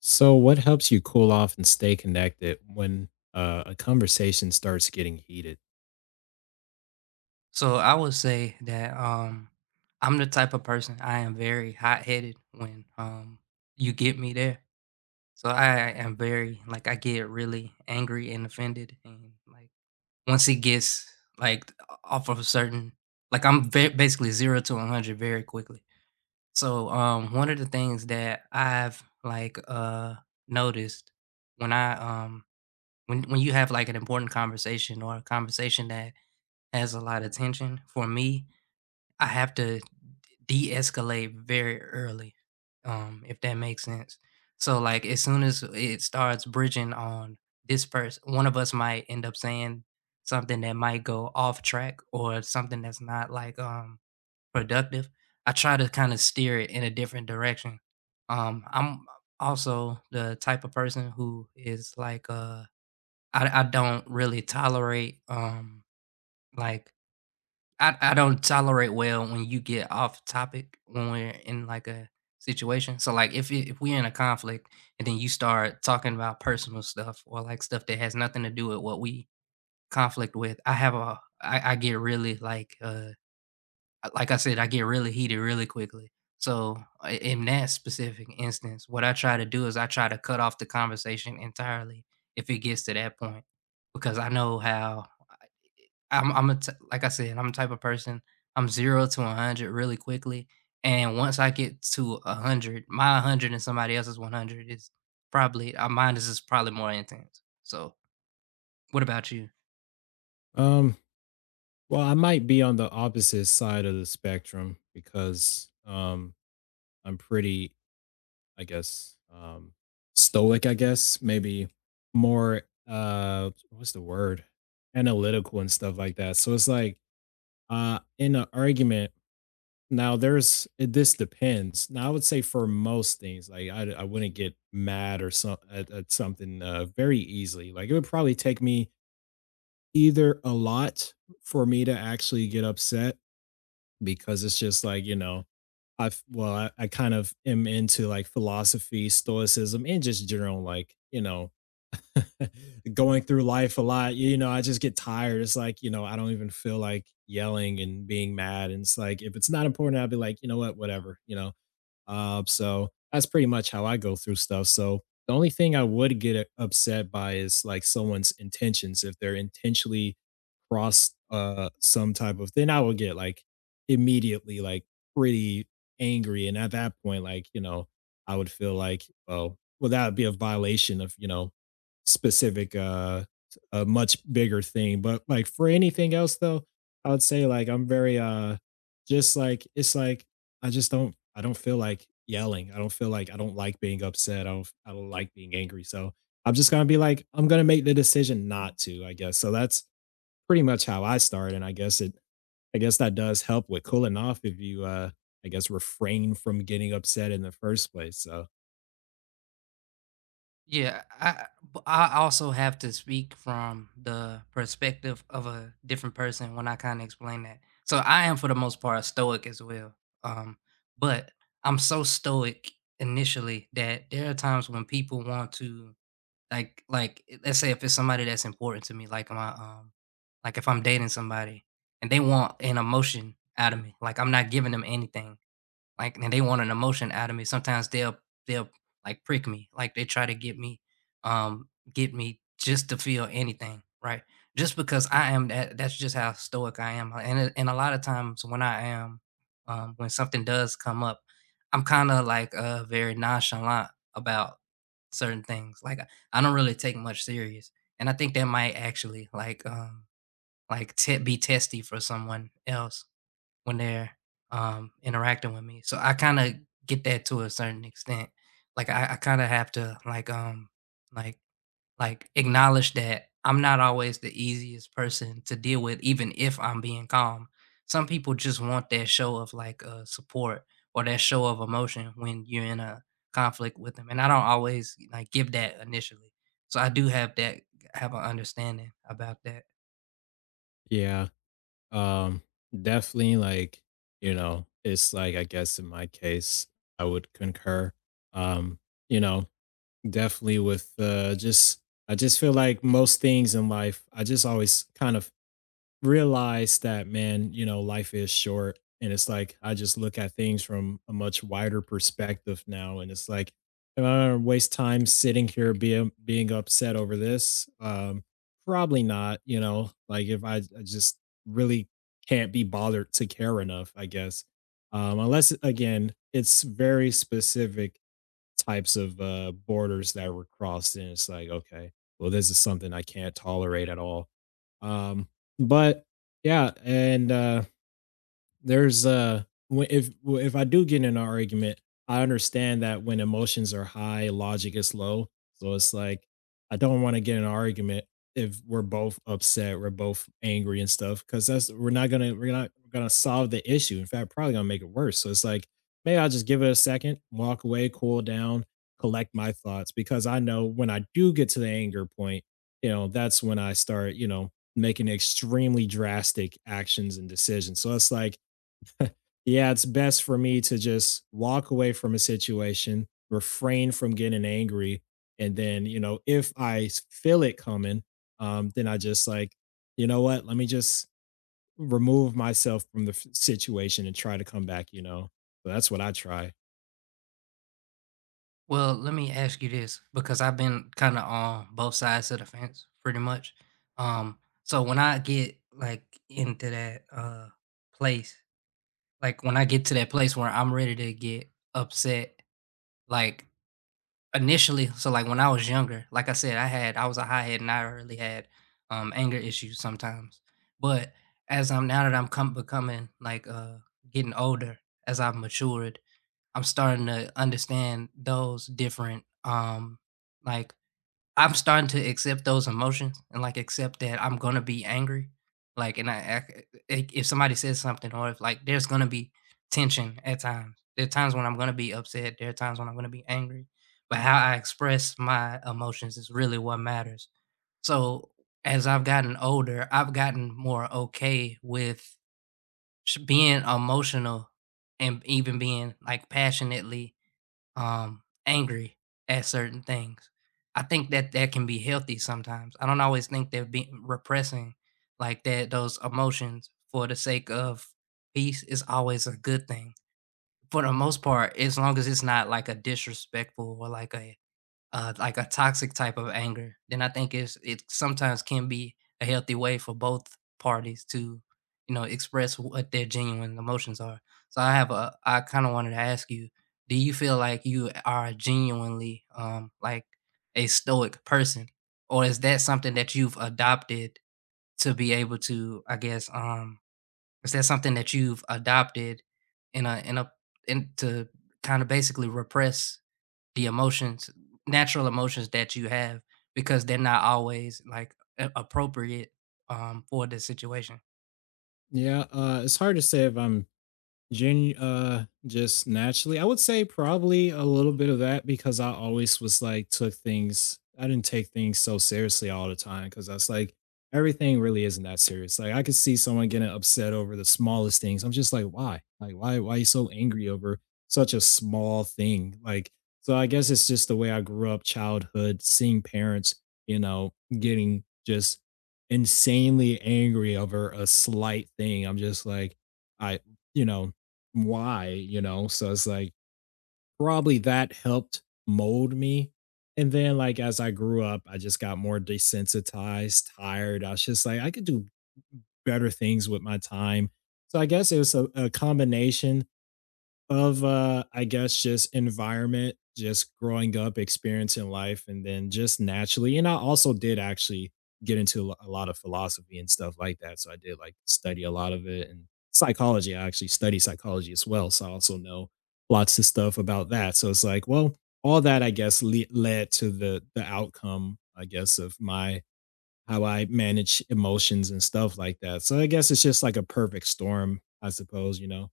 So, what helps you cool off and stay connected when a conversation starts getting heated? So I would say that I'm the type of person. I am very hot headed when you get me there. So I am very like I get really angry and offended, and like once it gets like off of a certain like basically 0 to 100 very quickly. So one of the things that I've noticed when I um when you have like an important conversation or a conversation that has a lot of tension for me, I have to de-escalate very early, if that makes sense. So like as soon as it starts bridging on this person, one of us might end up saying something that might go off track or something that's not like productive. I try to kind of steer it in a different direction. I'm also the type of person who is like, I don't really tolerate like I don't tolerate well when you get off topic when we're in like a situation. So like if we're in a conflict and then you start talking about personal stuff or like stuff that has nothing to do with what we conflict with, I get really like, like I said, I get really heated really quickly. So in that specific instance, what I try to do is I try to cut off the conversation entirely if it gets to that point, because I know how I'm a t like I said, I'm the type of person. I'm 0 to 100 really quickly, and once I get to 100, my 100 and somebody else's 100 is probably mine is just probably more intense. So what about you? Um, well, I might be on the opposite side of the spectrum because I'm pretty, I guess, stoic. I guess maybe more. What's the word? Analytical and stuff like that. So it's like in an argument. Now there's it this depends. Now I would say for most things, like I wouldn't get mad or at something very easily. Like it would probably take me either a lot for me to actually get upset because it's just like, I've I kind of am into like philosophy, stoicism, and just general like going through life a lot, you know, I just get tired. It's like, you know, I don't even feel like yelling and being mad. And it's like, if it's not important, I'll be like, you know what, whatever, you know. So that's pretty much how I go through stuff. So the only thing I would get upset by is like someone's intentions. If they're intentionally cross some type of, then I would get like immediately like pretty angry. And at that point, like, you know, I would feel like, well, that would be a violation of, you know, specific a much bigger thing. But like for anything else though, I would say like I'm very just like it's like I don't feel like yelling. I don't like being upset. I don't like being angry. So I'm just gonna be like, I'm gonna make the decision not to, I guess. So that's pretty much how I start. And I guess it I guess that does help with cooling off if you I guess refrain from getting upset in the first place. So Yeah, I but I also have to speak from the perspective of a different person when I kind of explain that. So I am for the most part stoic as well. Um, but I'm so stoic initially that there are times when people want to. Let's say if it's somebody that's important to me, like if I'm dating somebody and they want an emotion out of me, like I'm not giving them anything, like and they want an emotion out of me. Sometimes they'll like prick me, like they try to um, get me just to feel anything, right? Just because I am that's just how stoic I am. And and a lot of times when I am, when something does come up, I'm kind of like very nonchalant about certain things. Like I don't really take much serious, and I think that might actually like be testy for someone else when they're, interacting with me. So I kinda get that to a certain extent. Like, I kinda have to, like, like like, acknowledge that I'm not always the easiest person to deal with even if I'm being calm. Some people just want that show of, support or that show of emotion when you're in a conflict with them, and I don't always, like, give that initially. So I do have that have an understanding about that. yeah. Um Definitely like, you know, it's like I guess in my case, I would concur. Um, you know, definitely with, just I just feel like most things in life, I just always kind of realize that, man, you know, life is short. And it's like, I just look at things from a much wider perspective now. And it's like, am I gonna waste time sitting here being upset over this? Probably not, you know, like if I, I just really can't be bothered to care enough, I guess. Unless again, it's very specific types of borders that were crossed, and it's like, okay, well, this is something I can't tolerate at all. Um, but yeah, and there's when if I do get in an argument, I understand that when emotions are high, logic is low. So it's like I don't want to get in an argument if we're both upset, we're both angry and stuff, because that's we're not gonna solve the issue. In fact, probably gonna make it worse. So it's like maybe I'll just give it a second, walk away, cool down, collect my thoughts, because I know when I do get to the anger point, you know, that's when I start, you know, making extremely drastic actions and decisions. So it's like yeah, it's best for me to just walk away from a situation, refrain from getting angry, and then, you know, if feel it coming, then I just like, you know what? Let me just remove myself from the situation and try to come back. You know, so that's what I try. Well, let me ask you this, because I've been kind of on both sides of the fence pretty much. Um, so when I get like into that place, like when I get to that place where I'm ready to get upset, like initially, so like when I was younger, like I said, I was a high head and I really had anger issues sometimes. But as I'm now that I'm come becoming like getting older, as I've matured, I'm starting to understand those different like I'm starting to accept those emotions and like accept that I'm gonna be angry. Like and like, if somebody says something or if like there's gonna be tension at times. There are times when I'm gonna be upset, there are times when I'm gonna be angry. But how I express my emotions is really what matters. So as I've gotten older, I've gotten more okay with being emotional and even being like passionately angry at certain things. I think that that can be healthy sometimes. I don't always think that being repressing like that those emotions for the sake of peace is always a good thing. For the most part, as long as it's not like a disrespectful or like a toxic type of anger, then I think it sometimes can be a healthy way for both parties to, you know, express what their genuine emotions are. So I have a I kind of wanted to ask you, do you feel like you are genuinely a stoic person, or is that something that you've adopted to be able to, I guess, is that something that you've adopted in a in a in to kind of basically repress the emotions, natural emotions that you have because they're not always like appropriate for the situation. Yeah, it's hard to say if I'm Gen just naturally, I would say probably a little bit of that because I always was like took things. I didn't take things so seriously all the time because that's like everything really isn't that serious. Like I could see someone getting upset over the smallest things. I'm just like, why? Like why? Why you so angry over such a small thing? Like so, I guess it's just the way I grew up, childhood, seeing parents, you know, getting just insanely angry over a slight thing. I'm just like, I you know why, you know? So it's like probably that helped mold me. And then like as I grew up, I just got more desensitized, tired. I was just like, I could do better things with my time. So I guess it was a combination of, I guess just environment, just growing up, experiencing life, and then just naturally and I also did actually get into a lot of philosophy and stuff like that, so I did, like, study a lot of it, and psychology, I actually study psychology as well, so I also know lots of stuff about that, so it's like, well, all that, I guess, le led to the outcome, I guess, of my how I manage emotions and stuff like that, so I guess it's just like a perfect storm, I suppose, you know?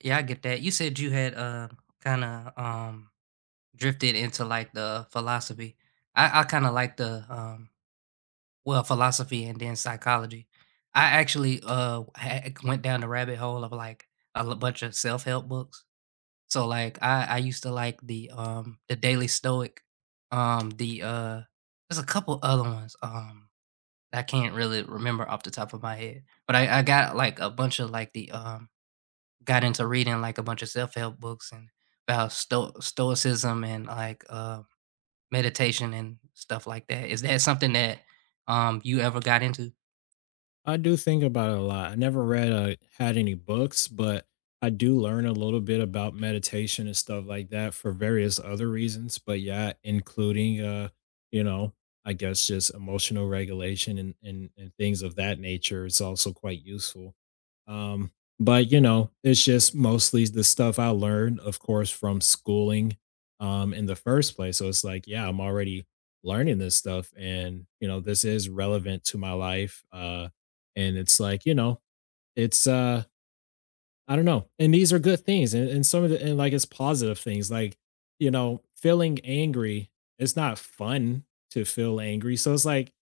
Yeah, I get that. You said you had kind of um drifted into like the philosophy. I kind of like the well, philosophy and then psychology. I actually went down the rabbit hole of like bunch of self help books. So like I used to like the Daily Stoic, um the uh there's a couple other ones. I can't really remember off the top of my head, but I got, like, a bunch of, got into reading, like, a bunch of self-help books and about stoicism and, meditation and stuff like that. Is that something that, you ever got into? I do think about it a lot. I never read had any books, but I do learn a little bit about meditation and stuff like that for various other reasons. But yeah, including you know, I guess just emotional regulation and things of that nature is also quite useful. Um, but you know, it's just mostly the stuff I learned, of course, from schooling in the first place. So it's like, yeah, I'm already learning this stuff and you know, this is relevant to my life. And it's like you know it's I don't know, and these are good things, and some of the, and like it's positive things like you know feeling angry, it's not fun to feel angry, so it's like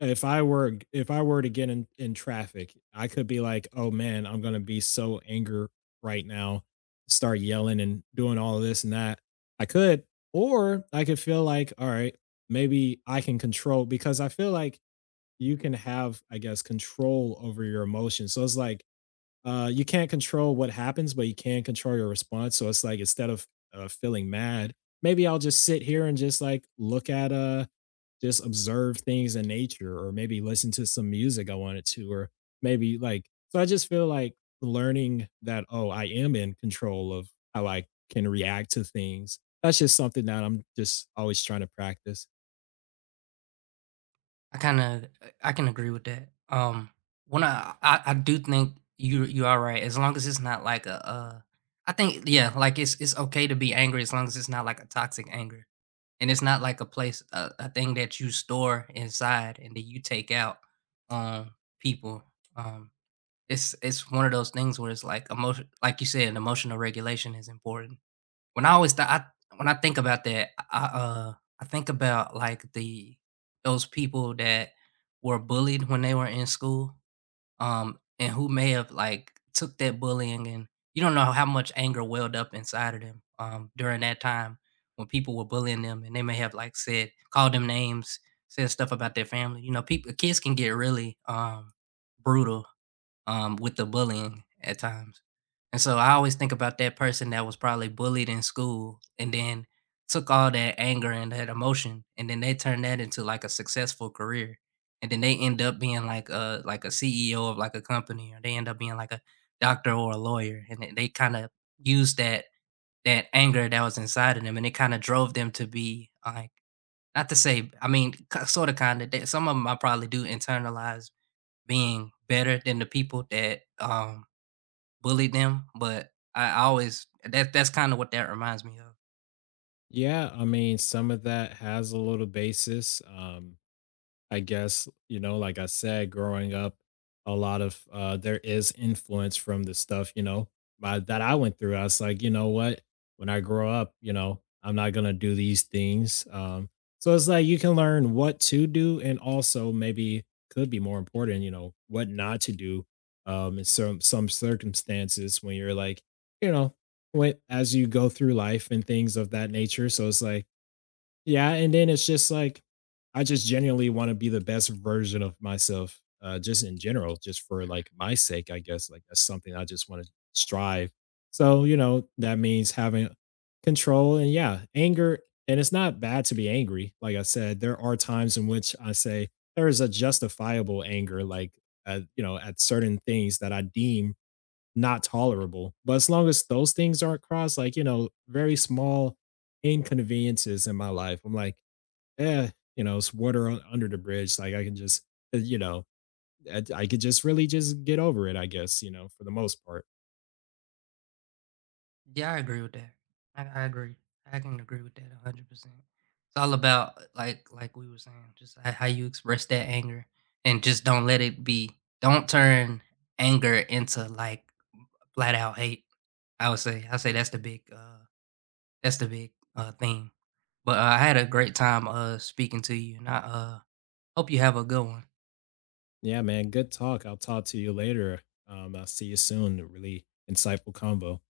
if I were to get in traffic, I could be like, oh man, I'm gonna be so angry right now, start yelling and doing all of this and that. I could, or I could feel like, all right, maybe I can control, because I feel like you can have, I guess, control over your emotions. So it's like, you can't control what happens, but you can control your response. So it's like instead of feeling mad, maybe I'll just sit here and just like look at just observe things in nature, or maybe listen to some music I wanted to, or maybe like so I just feel like learning that, oh, I am in control of how I can react to things. That's just something that I'm just always trying to practice. I kinda I can agree with that. When I do think you are right, as long as it's not like I think yeah, like, it's okay to be angry as long as it's not like a toxic anger. And it's not like a thing that you store inside and then you take out on people. Um, it's one of those things where it's like emotion, like you said, emotional regulation is important. When I when I think about that, I think about like the those people that were bullied when they were in school, and who may have like took that bullying, and you don't know how much anger welled up inside of them during that time when people were bullying them, and they may have like said called them names, said stuff about their family. You know, people, kids can get really brutal with the bullying at times, and so I always think about that person that was probably bullied in school and then took all that anger and that emotion and then they turned that into like a successful career. And then they end up being like a CEO of like a company, or they end up being like a doctor or a lawyer. And they kind of used that anger that was inside of them, and it kind of drove them to be like, not to say, I mean, sort of, kind of, some of them I probably do internalize being better than the people that bullied them. But I always that's kinda what that reminds me of. Yeah, I mean, some of that has a little basis. I guess, you know, like I said, growing up, a lot of there is influence from the stuff, you know, my, that I went through. I was like, you know what? When I grow up, you know, I'm not gonna do these things. So it's like you can learn what to do and also maybe could be more important, you know, what not to do in some circumstances when you're like, you know, when as you go through life and things of that nature. So it's like yeah, and then it's just like I just genuinely wanna be the best version of myself, just in general, just for, like, my sake, I guess, like, that's something I just wanna strive. So, you know, that means having control and, yeah, anger, and it's not bad to be angry, like I said, there are times in which I say there is a justifiable anger, like, you know, at certain things that I deem not tolerable. But as long as those things aren't crossed, like, you know, very small inconveniences in my life, I'm like, eh, you know, it's water under the bridge. Like I can just, you know, I could just really just get over it, I guess, you know, for the most part. Yeah, I agree with that. I agree. I can agree with that 100%. It's all about, like we were saying, just h how you express that anger, and just don't let it be, don't turn anger into, like, flat out hate. I say that's the big, that's the big thing. But, I had a great time, speaking to you, and I hope you have a good one. Yeah, man. Good talk. I'll talk to you later. I'll see you soon. Really insightful combo.